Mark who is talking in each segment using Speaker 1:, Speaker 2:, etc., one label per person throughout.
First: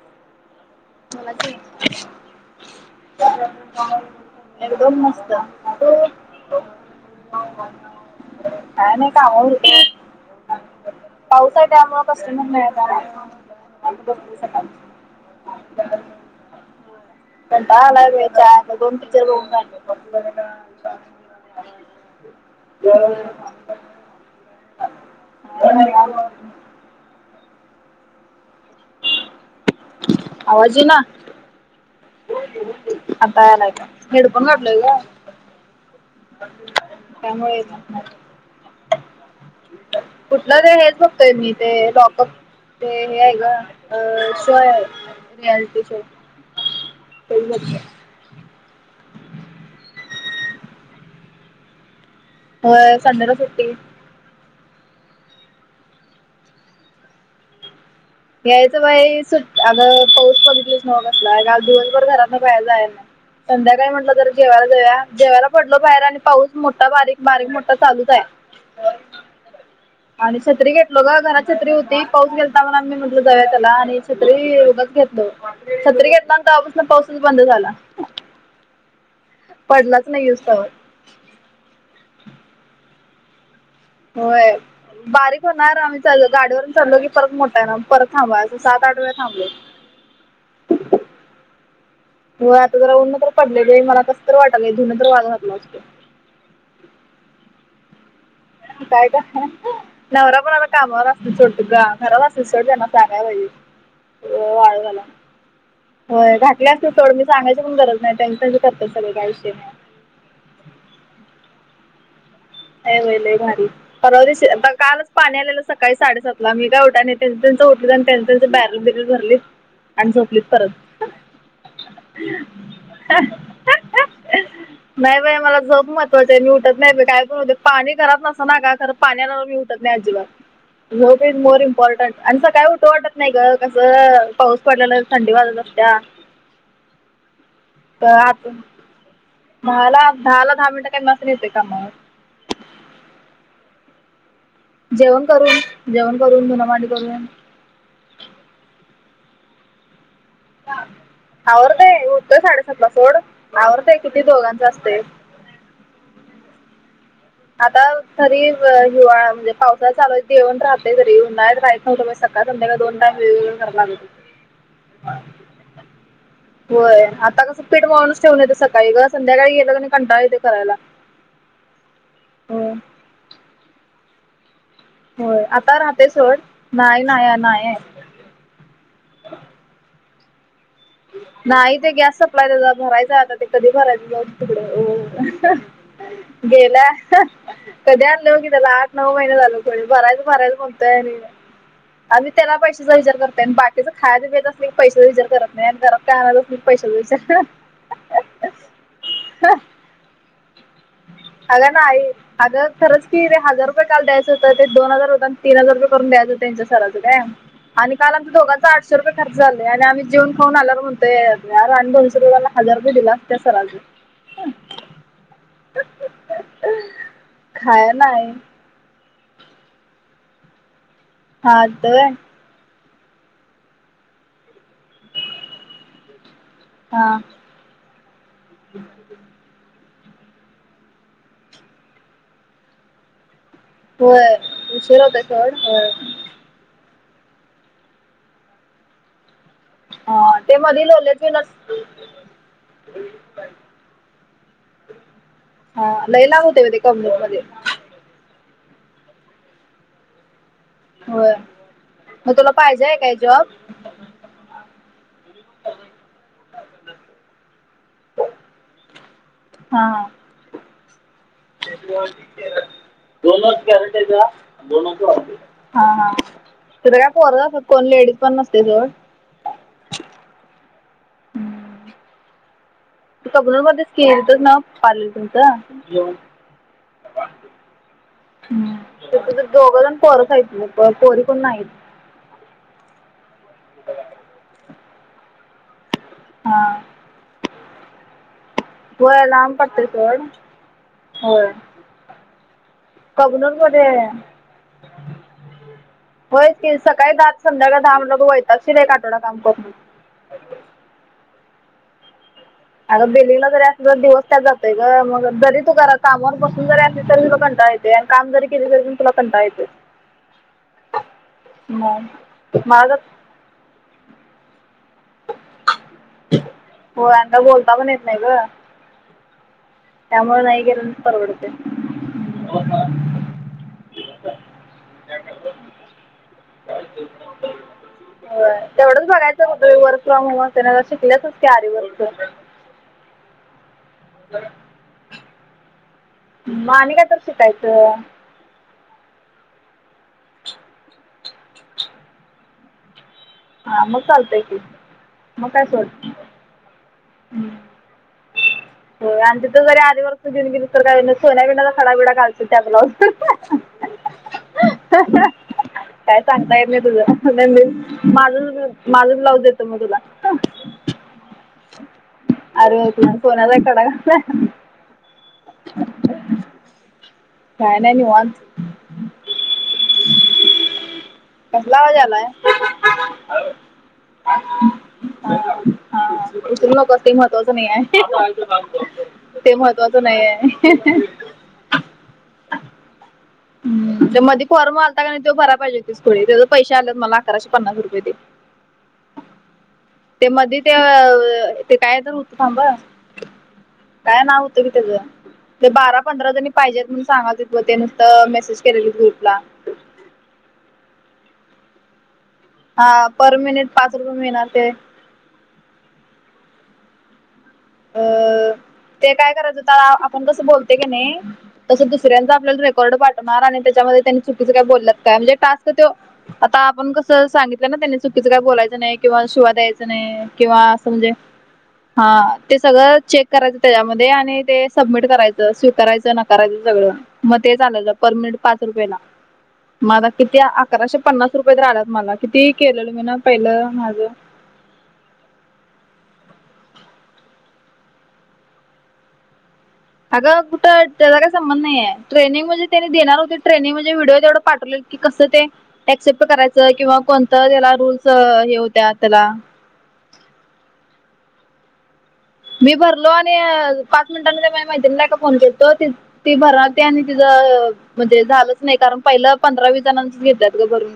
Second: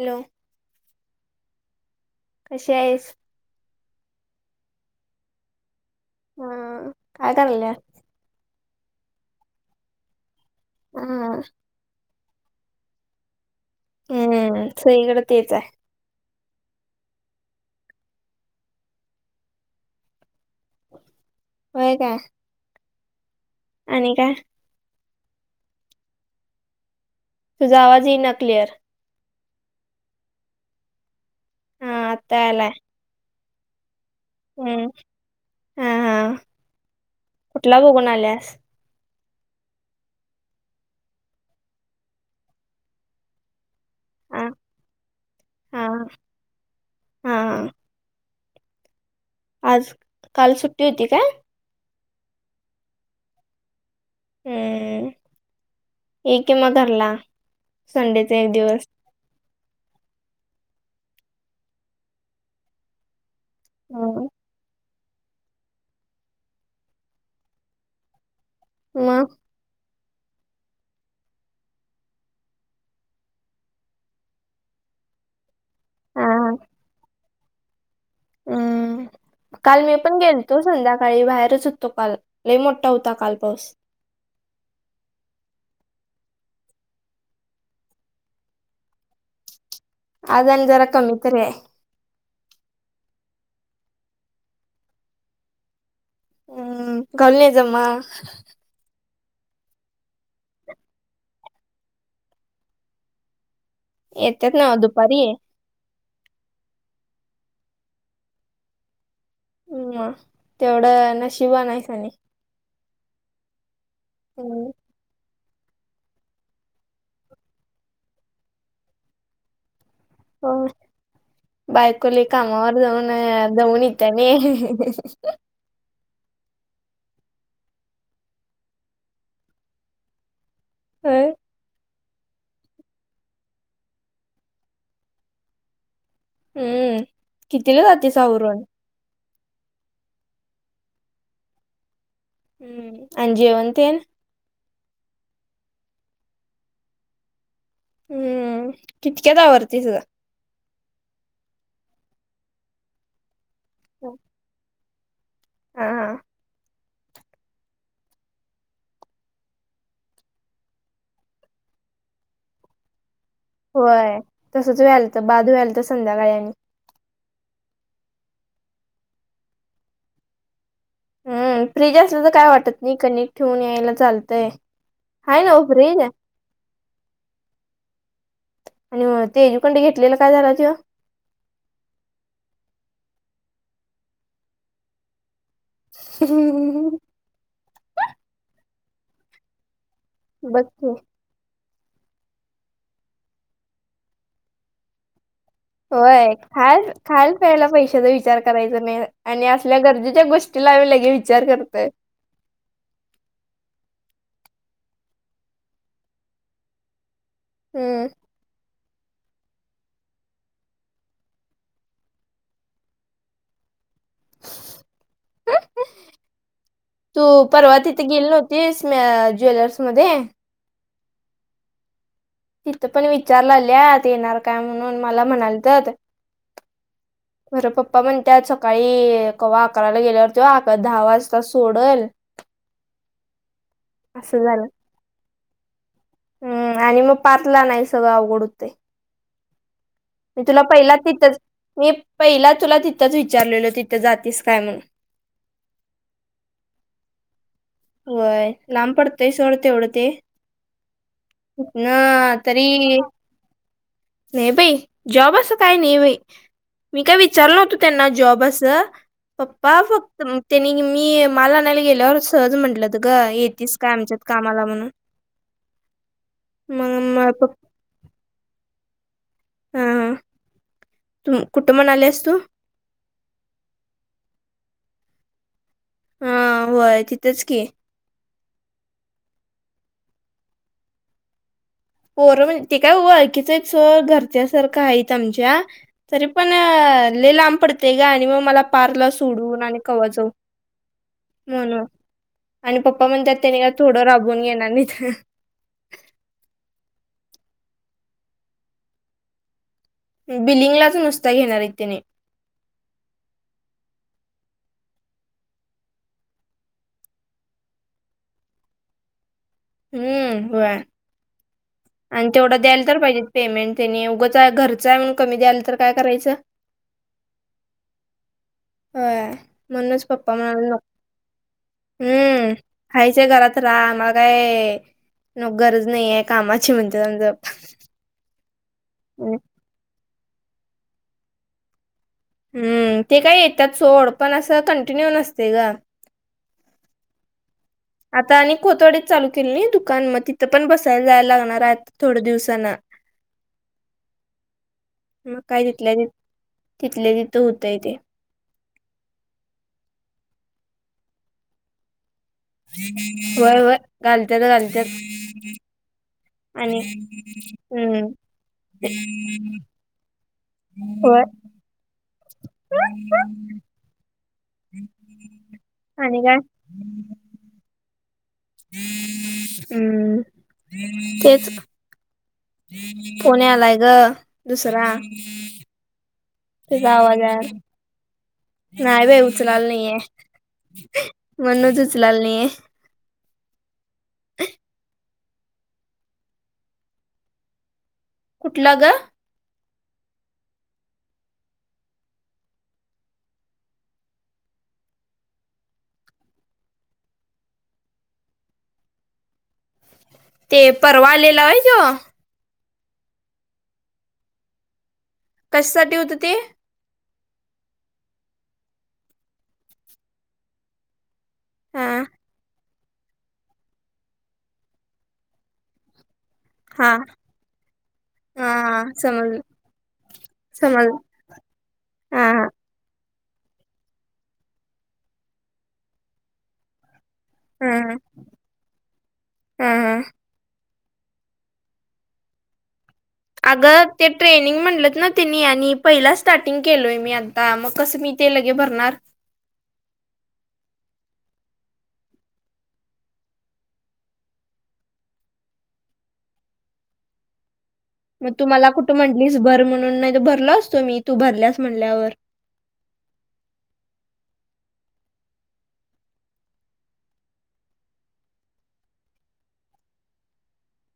Speaker 1: Hello
Speaker 2: बोला कि
Speaker 1: कशी आहेस?
Speaker 2: एकदम मस्त तु
Speaker 1: काय करायले?
Speaker 2: काय नाही कामावर
Speaker 1: हा.
Speaker 2: पाऊस आहे का मग? कस्टमर नाहीत बसलो सकाळ पासून
Speaker 1: सगळी कडे तेच आहे.
Speaker 2: कंटाळा आला बाई काल दोन पिक्चर बघून काढलेत
Speaker 1: होय का
Speaker 2: ते
Speaker 1: आणि काय?
Speaker 2: [unintelligible]
Speaker 1: तुझा आवाज येइना क्लिअर.
Speaker 2: आवाज येईना.
Speaker 1: हा आत्ता आलाय.
Speaker 2: आता यालाय का. हेडफोन घातले
Speaker 1: हम्म
Speaker 2: ग
Speaker 1: हा हा
Speaker 2: त्यामुळे
Speaker 1: कुठला बघून आल्यास?
Speaker 2: कुठला ते हेच बघतोय मी ते लॉकअप ते हे आहे ग अ
Speaker 1: हा
Speaker 2: शो आहे रियालिटी
Speaker 1: हा
Speaker 2: शो
Speaker 1: हा आज काल सुट्टी होती का?
Speaker 2: होय संडे ला सुट्टी
Speaker 1: हम्म ये कि मग घरला संडेचा एक
Speaker 2: यायचं
Speaker 1: दिवस.
Speaker 2: बाई सुट्ट आग पाऊस बघितला ना कसला काल दिवसभर घरातन बाहेर जायला नाही संध्याकाळी म्हटलं
Speaker 1: हम्म
Speaker 2: जरा जेवाला जेवाला पडलो बाहेर आणि पाऊस मोठा बारीक बारीक मोठा चालूच आहे.
Speaker 1: मग.
Speaker 2: आणि छत्री घेतलो ग घरात छत्री होती पाऊस गेलता म्हनूण [unintelligible] छत्री घेतल्या
Speaker 1: हा
Speaker 2: तेव्हा पासन पाऊस यायचं बंद झाला.
Speaker 1: हम्म काल मी
Speaker 2: पडलाच
Speaker 1: पण
Speaker 2: नाही येऊस
Speaker 1: गेलतो
Speaker 2: तवर.
Speaker 1: संध्याकाळी बाहेरच होत तो काल ल मोठा होता काल पाऊस.
Speaker 2: होय. बारीक होणार आम्ही चालो गाडीवर चालो की परत मोठा आहे ना परत थांबावाय अस सात आठ वेळा थांबलो.
Speaker 1: आज आणि जरा कमी तर हाय.
Speaker 2: हो आता जरा ऊन तर पडलेली मला कस तर वाटलंय थुन तर वाळू घातला असतो.
Speaker 1: हम्म घालून ये जा मग.
Speaker 2: काय ग [unintelligible] नवरा पण आता कामावर असतो सोड तुझा घरावर असतील सोड त्यांना सांगाय लागली. ओ
Speaker 1: येतात ना
Speaker 2: वाळू घाला.
Speaker 1: दुपारी आहे
Speaker 2: होय घातले असते सोड मी सांगायची पण गरज नाही त्याच त्याच ते करतात सगळे काय विषय नाही.
Speaker 1: ह तेवढं नशीब वाण आहेस आणि
Speaker 2: लय बाई लय भारी परवा दिवशी
Speaker 1: हम्म.
Speaker 2: काल पाणी आलेलं सकाळी साडेसातला मी काय उठाने त्यां त्यांचं होटलं आणि त्यांच त्यांं बॅरल बिरल भरली आणि झोपलीत परत.
Speaker 1: बायकोली कामावर जाऊन दमून येता बी.
Speaker 2: नाही बा मला झोप महत्वची मी उठत नाही काय करून पाणी घरात नस ना का खर पाण्या मी उठत नाही अजिबात. झोप
Speaker 1: होय.
Speaker 2: Is more important. आणि सकाळी उठू वाटत नाही ग कसं पाऊस पडलेला थंडी वाजत असत्या
Speaker 1: हम्म कितीला
Speaker 2: तर
Speaker 1: जाते
Speaker 2: आत
Speaker 1: आवरण.
Speaker 2: दहाला दहाला दहा मिनिटं कमी असताना येतो कामा वर
Speaker 1: अन जेवण तीन.
Speaker 2: जेवण करून जेवण करून धून भाडी करून
Speaker 1: हम्म कितक्यात आवरते तुझ.
Speaker 2: आवरतय उरतोय साडेसातला सोड आवरतेय किती दोघांच असतय.
Speaker 1: हा.
Speaker 2: आता तरी हिवाळा म्हणजे पावसा चालूयऊण राहते घरी उन्हात राह हो सकाात दोन टाईम
Speaker 1: होय तसच व्यालत बाजू व्यालत संध्याकाळ आणि
Speaker 2: होय आता कसं पीठ माणूनच ठेवून येते सकाळी ग संध्याकाळी गेलं क कंटाळ येते करायला.
Speaker 1: हम्म फ्रीज असल्या तर काय
Speaker 2: होय
Speaker 1: वाटत नाही कने ठेऊून यायला चालतंय. हाय
Speaker 2: होय
Speaker 1: ना
Speaker 2: आता
Speaker 1: फ्रीज
Speaker 2: राहते सोड नाही नाही नाही.
Speaker 1: आणि तेजूकंडे घेतलेलं काय झाला तिव.
Speaker 2: नाही ते गॅस सप्लाय त्या भरायचा आता ते कधी भरायच जाऊ दे तिकड. गेल्या कधी आणले हो की त्याला आठ नऊ महिने झाल पुढ बरायचं, परयल
Speaker 1: बघ
Speaker 2: कोणत
Speaker 1: की
Speaker 2: आहे नाही. आम्ही त्याला पैशाचा विचार करतनाही आणि बाकीचं खायचं पियचं असल की पैसेचा विचार करत नाही. घरात काय
Speaker 1: होय
Speaker 2: आणायचं असलं की
Speaker 1: खाल
Speaker 2: पैशाचा
Speaker 1: खाल
Speaker 2: विचार
Speaker 1: प्यायला पैशाचा विचार. करायच नाही आणि असल्या गरजेच्या गोष्टी लागल्या की
Speaker 2: झाल का आई. अगं खरच की ते हजार रुपये काल द्यायचं होतं ते दोन हजार होत आणि तन हजार रुये करून द्यायच हों त्यांच्या सराचं काय. आणि
Speaker 1: हम्म
Speaker 2: काल आम दोघात आठशे रुपये खर्च झालेय आणि आम्ही जेऊन खऊन आल्यावरणोयर आणि दोनशे रुपया मला हार रुपये दिला त्या सरा
Speaker 1: तू परवा
Speaker 2: खाया
Speaker 1: तिथे गेली
Speaker 2: नाही
Speaker 1: नव्हती ज्वेलर्स मध्ये.
Speaker 2: हा त.
Speaker 1: तिथं पण विचारला लत येणार काय म्हणून मला म्हणाल तर.
Speaker 2: हा.
Speaker 1: बर पप्पा म्हणतातात सकाळी कवा. अकाला गेल्यावर त आ दहा वाजता सोडल.
Speaker 2: होय
Speaker 1: असं झालं
Speaker 2: उशीराहते चड होय.
Speaker 1: हम्म आणि मग पातला नाही सगळं अवघड ते.
Speaker 2: हा
Speaker 1: मी
Speaker 2: ते
Speaker 1: तुला
Speaker 2: मधी
Speaker 1: पहिला
Speaker 2: लोलेच
Speaker 1: तिथंच
Speaker 2: विनच
Speaker 1: मी पहिला तुला तिथंच विचारलेलो तिथं जातीस काय म्हणून.
Speaker 2: हा लय लावते म ते कमज मध्ये.
Speaker 1: होय लांब पडतय सोडते एवढते.
Speaker 2: होय
Speaker 1: ना
Speaker 2: मग तुला
Speaker 1: तरी.
Speaker 2: पाहिजे आहे काय जॉब.
Speaker 1: ने बाई जॉब असं काही नाही बई. मी काय विचारलं नवत त्यांना जॉब अस पप्पा
Speaker 2: हा
Speaker 1: फक्त त्यांनी मी. मला आणयला गेल्यावर सहज म्हंटलं त ग येेतस काय आमच्यात कामाला म्हणून.
Speaker 2: हा हा हा तिथं काय
Speaker 1: मग प.
Speaker 2: पोरं कोण लेडीज पण नसते जड.
Speaker 1: हा तू कुठं म्हणा आलेस तू
Speaker 2: तगन मध्येच केल तरच ना पाले तुमचं.
Speaker 1: हा होय तिथंच की.
Speaker 2: हम तु दोघं जण पोरसय ना प पोरी पण नाही.
Speaker 1: पोरं म्हण ते काय ळखीच आहे स घरच्या सारखं आहेत आमच्या. तरी पण
Speaker 2: हा
Speaker 1: ले लांब पडते ग आणि मग मला पारला
Speaker 2: होय लांब
Speaker 1: सोडून आणि
Speaker 2: पडतंय
Speaker 1: कव
Speaker 2: सोड
Speaker 1: जाऊ.
Speaker 2: होय.
Speaker 1: म्हणून आणि पप्पा म्हणतात त्यांनी का
Speaker 2: कबनूरमध्ये
Speaker 1: थोडं राबून घेणार नाहीथ.
Speaker 2: होयच क सकाळी दात संध्याकाळ दहा ल वैत असशील एक आठवडा काम करून.
Speaker 1: बिलिंगलाच नुसता घेणार आहे त्याने.
Speaker 2: अगं बेलींगला जरी अस तर दिवस त्यात जातय का मग जरी तू करा कामावर बसून जरी असली तरी तुध कंटा. आणि काम जरी केले तरी प तुला कंटा येत.
Speaker 1: हम्म हो आणि
Speaker 2: मग
Speaker 1: तेवढं द्यायला
Speaker 2: मला
Speaker 1: तर पाहिजे. पेमेंट त्यांनी उगंच आहे घरचं आहे म्हण कमी द्याल तरी.
Speaker 2: हो अंद बोलता पण येत नाही ग.
Speaker 1: ह. म्हणूनच पप्पा म्हणा
Speaker 2: गेलेलं परवडतंय.
Speaker 1: हम्म खायच आहे घरात राहा मला काय? मग गरज नाही आहे कामाची म्हणते समज.
Speaker 2: हो तेवढंच बघायचं होत वर्क फ्रॉम होम शिकल्याच की आर वर्.
Speaker 1: हम्म ते काय येतात सोड पण असं कंटिन्यू नसते ग.
Speaker 2: मग आणि काय तर शिकायचं.
Speaker 1: आता आणि कोथवडीत चालू केली नाही दुकान मग तिथं पण बसायला जायला लागणार आहे. थोड दिवसांना.
Speaker 2: हां मग चालतंय की
Speaker 1: मग काय तिथल्या त तिथल्या तिथं होतंय ते.
Speaker 2: हो आणि तथ जरी आध वर्ष जेऊनेली तर का सोन्या पिण्याचा खडा बिडा. त्या ब्लाऊज
Speaker 1: वय व घालतच घालत.
Speaker 2: काय सांगतायेत मी तुझ
Speaker 1: हम्म
Speaker 2: माझ माझ ब्लाउज येतो मग तुला.
Speaker 1: होय
Speaker 2: अर सोनला कड का.
Speaker 1: आणि काय?
Speaker 2: काय नाही निवांत.
Speaker 1: हम्म तेच
Speaker 2: लावालेलाय.
Speaker 1: फोन यायला ग, दुसरा
Speaker 2: हां हां उचलू
Speaker 1: तुझा
Speaker 2: नको ते
Speaker 1: आवाज
Speaker 2: महत्त्वाचं नाही आहे,
Speaker 1: नाही बाई
Speaker 2: ते
Speaker 1: उचलाल नाहीये
Speaker 2: महत्वाचं नाही आहे.
Speaker 1: म्हणूनच उचलाली नायए.
Speaker 2: ह, त्यो मध्ये फॉर्म आलता का नाय त्यो भराय पाहिजे खुळे, त्याचे पैसे आलेत मला अकराशे पन्नास रुपये ते.
Speaker 1: कुठलं ग?
Speaker 2: ते मध्ये ते अ, ते काय तर होत थांब अ काय नाव होतं की त्याचं? ते बारा पंधरा जणी पाहिजेत म्हणून सांगालतीत, ते नुसतं मेसेज केलेली ग्रुपला.
Speaker 1: ते परवा आलेला व्हय त्यो.
Speaker 2: हा पर मिनिट पाच रुपये मिळणार ते.
Speaker 1: कशासाठी होतं ते?
Speaker 2: अ ते काय करायच होता, आपण कसं बोलते की नाय
Speaker 1: हा
Speaker 2: तसं दुसऱ्यांचा आपल्याला रेकॉर्ड पाठवणार, आणि त्याच्यामध्ये त्यांनी चुकीचं काय बोलल्यात काय म्हणजे टास्क ते आता
Speaker 1: हा
Speaker 2: आपण कसं सांगितलं ना त्यांनी चुकीचं काय
Speaker 1: हा
Speaker 2: बोलायचं
Speaker 1: हा
Speaker 2: नाही, किंवा
Speaker 1: समजलं
Speaker 2: शिवा द्यायचं नाही किंवा असं
Speaker 1: समजलं
Speaker 2: म्हणजे हा ते सगळं चेक करायचं त्याच्यामध्ये, आणि ते सबमिट करायचं स्वीकारायचं, नाकरायचं सगळं. मग तेच आलं ग,
Speaker 1: हा
Speaker 2: पर मिनिट पाच रुपयेला
Speaker 1: हा
Speaker 2: म
Speaker 1: हा.
Speaker 2: किती अकराशे पन्नास रुपये तर आल्यात मला, किती केलेलं मी ना पहिलं
Speaker 1: अगं,
Speaker 2: माझं
Speaker 1: ते ट्रेनिंग म्हणलंत ना नी आणि पहिला स्टार्टिंग केलोय मी आता, मग कसं मी ते लगे भरणार?
Speaker 2: अगं कुठं त्याचा काही संबध नाही आहे, ट्रेनिंग म्हणजे त्यांनी देणार होती ट्रेनिंग म्हणजे व्हिडिओ जेवढं पाठवले कि कसं ते, ऍक्सेप्ट करायचं किंवा कोणतं त्याला रूल्
Speaker 1: मग तू मला कुठं म्हटलीस भर म्हणून, नाही तर भरलो असतो मी तू भरल्यास म्हणल्यावर.
Speaker 2: मी भरलो आणि अ पाच मिनिटांनंतर म मैत्रिणी एका फोन केलतो ते भरालती आणि तिच अ म्हणजे झालंच नाही, कारण पहिलं पंधरा वीस जणांचं घेत्यात ग भरून.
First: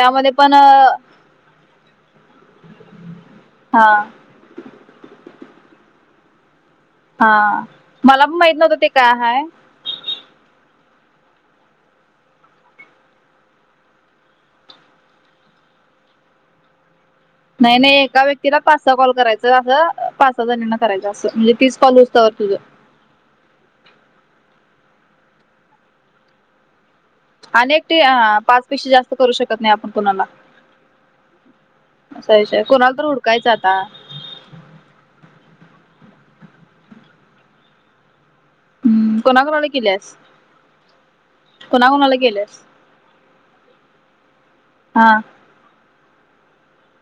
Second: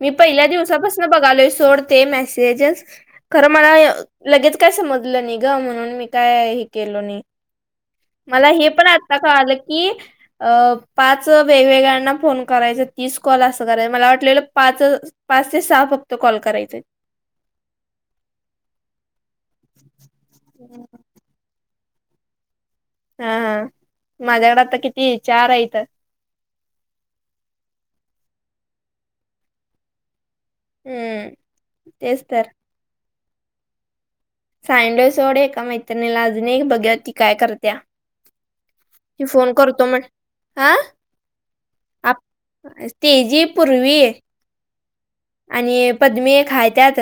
Speaker 1: मी पहिल्या
Speaker 2: पण अ,
Speaker 1: दिवसापासून बघालोय सोडते मेसेजेस, खरं मला
Speaker 2: हा
Speaker 1: लगेच काय समजलं नाही ग, म्हणून मी काय केलो नाय,
Speaker 2: हा पण
Speaker 1: मला
Speaker 2: माहित
Speaker 1: हे
Speaker 2: नव्हतं
Speaker 1: पण
Speaker 2: ते काय
Speaker 1: आता
Speaker 2: हाय.
Speaker 1: कळालं की अ पाच वेगवेगळ्यांना फोन करायचा, तीस कॉल असं करायचं मला वाटलेलं पाच पाच ते सहा फक्त कॉल करायचे.
Speaker 2: नाही नाही एका व्यक्तीला पाच सहा कॉल करायचा असं, पाच सहा जणांना करायचं असं, म्हणजे तीस कॉल होउस्तवर तुझं.
Speaker 1: हा हा, माझ्याकडे आता किती चार आहेत.
Speaker 2: आणि [unintelligible] पाच पेक्षा जास्त करू शकत नाही आपण कोणाला.
Speaker 1: हम्म तेच
Speaker 2: असा
Speaker 1: तर
Speaker 2: विषय हाय, कोणाला तर हुडकायचं आता.
Speaker 1: सांगितलंय सोड एका मैत्रिणीला, अजून एक बघूया ती काय करत्या.
Speaker 2: हम्म
Speaker 1: ती फोन
Speaker 2: कोणाकोणाला
Speaker 1: करतो म्ह
Speaker 2: केल्यास?
Speaker 1: हा
Speaker 2: कोणाकोणाला
Speaker 1: आप
Speaker 2: केल्यास?
Speaker 1: तेजी पूर्वी
Speaker 2: हां
Speaker 1: आणि पद्मी एक हाय त्यात,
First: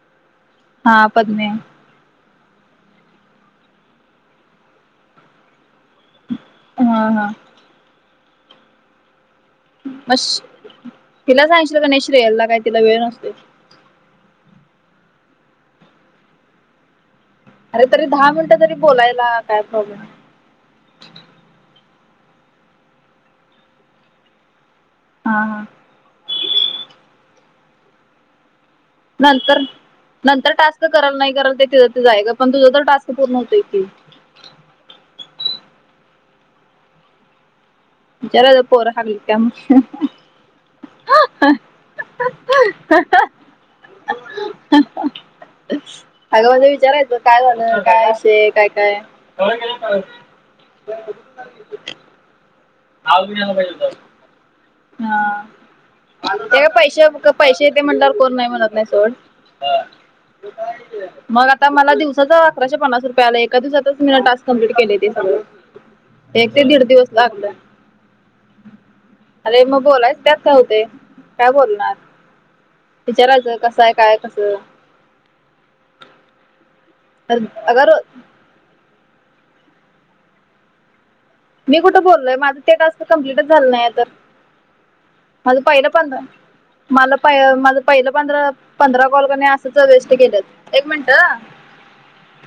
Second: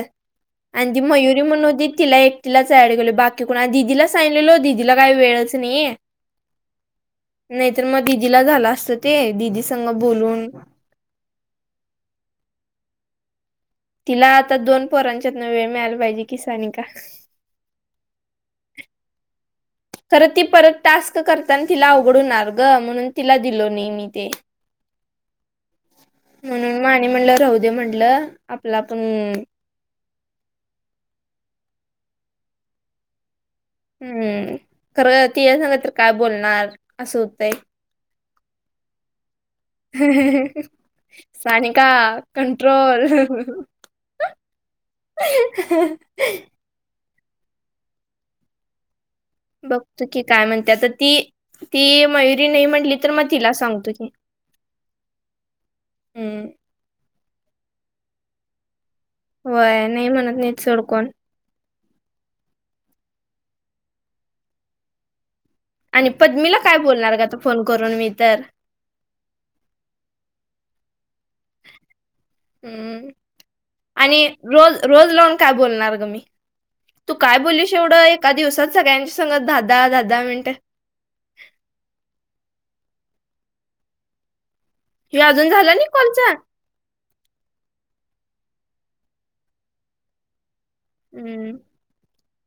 Speaker 1: आणि ती
Speaker 2: हा
Speaker 1: मयुरी
Speaker 2: पद्मे
Speaker 1: म्हणुन होती तिला एक तिलाच ऍड केेलो बाकी कुणा दिदीला सांगलेलो, दिदीला काही वेळच नाही.
Speaker 2: हा हा
Speaker 1: नाहीतर मग दिदीला झालं असतं ते, दिदी संग बोलून
Speaker 2: मग तिला सांगशिलं का नाही श्रेयाला, काय तिला वेळ नसतोय?
Speaker 1: तिला आता दोन पोरांच्यातन वेळ मिळाला पाहिजे कि सानिका.
Speaker 2: अरे तरी दहा मिनिटं तरी बोलायला काय प्रॉब्लेम आहे.
Speaker 1: तर ती परत टास्क करताना तिला अवघडणार ग म्हणून तिला दिलो नाही मी ते
Speaker 2: हां ह
Speaker 1: म्हणून माने म्हणलं राहद म्हणटलं आपला पण
Speaker 2: नंतर नंतर टास्क कल नाही कल ते त ते जाय का पण तुझं तर टास्क पूर्ण होत की
Speaker 1: हम्म खरं ती सांगा तर काय बोलणार असं होतंय
Speaker 2: विचार पोर हगल का
Speaker 1: सानिका कंट्रोल ह
Speaker 2: अगं म्हझं विचारायचं काय झालं काय असे काय काय
Speaker 1: बघतो की काय म्हणतेता ती ती मयुरी नाही म्हणली तर्र मग तिला सांगतो की
Speaker 2: हा
Speaker 1: हम्म
Speaker 2: त्या का पैशा पैसे येते म्हटल्यावर कोण नाही म्हणत नाही सोड ह
Speaker 1: वय नाही म्हणत नाहीत सोड कोण
Speaker 2: मग आता आता मला दिवसाचा अकराशे पन्नास रुपया आला एका दिवसातच मी टाक कं्प्लीट केले ते सगं
Speaker 1: आणि पद्मीला काय बोलणार का आता फोन करून मी तर
Speaker 2: अरे मग बोलायच त्यात होते काय बोलणार
Speaker 1: हम्
Speaker 2: विचारायचं कसं आहे काय
Speaker 1: आणि
Speaker 2: कसं
Speaker 1: रोज रोज लावून काय बोलणार ग मी तू काय
Speaker 2: तर
Speaker 1: बोलली
Speaker 2: अगर
Speaker 1: शेवढं एका दिवसात सगळ्यांची सांगत दादा दादा म्हणते
Speaker 2: मी कुठे बोललोय माझं ते टास्क कम्प्लीटच झालं नाही तर
Speaker 1: हे अजून
Speaker 2: अजू
Speaker 1: झालं
Speaker 2: पाहिला
Speaker 1: नाही
Speaker 2: पता
Speaker 1: कॉलचा
Speaker 2: मला प माझ पहिलं पंधरा पंधरा कॉल करणे असंच अवेस् केलं एक मिनिट
Speaker 1: हम्म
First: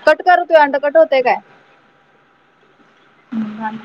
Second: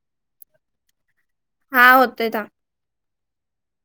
Speaker 2: कट कर होत अंड कट होतय काय
Speaker 1: हा होतय का
Speaker 2: हम्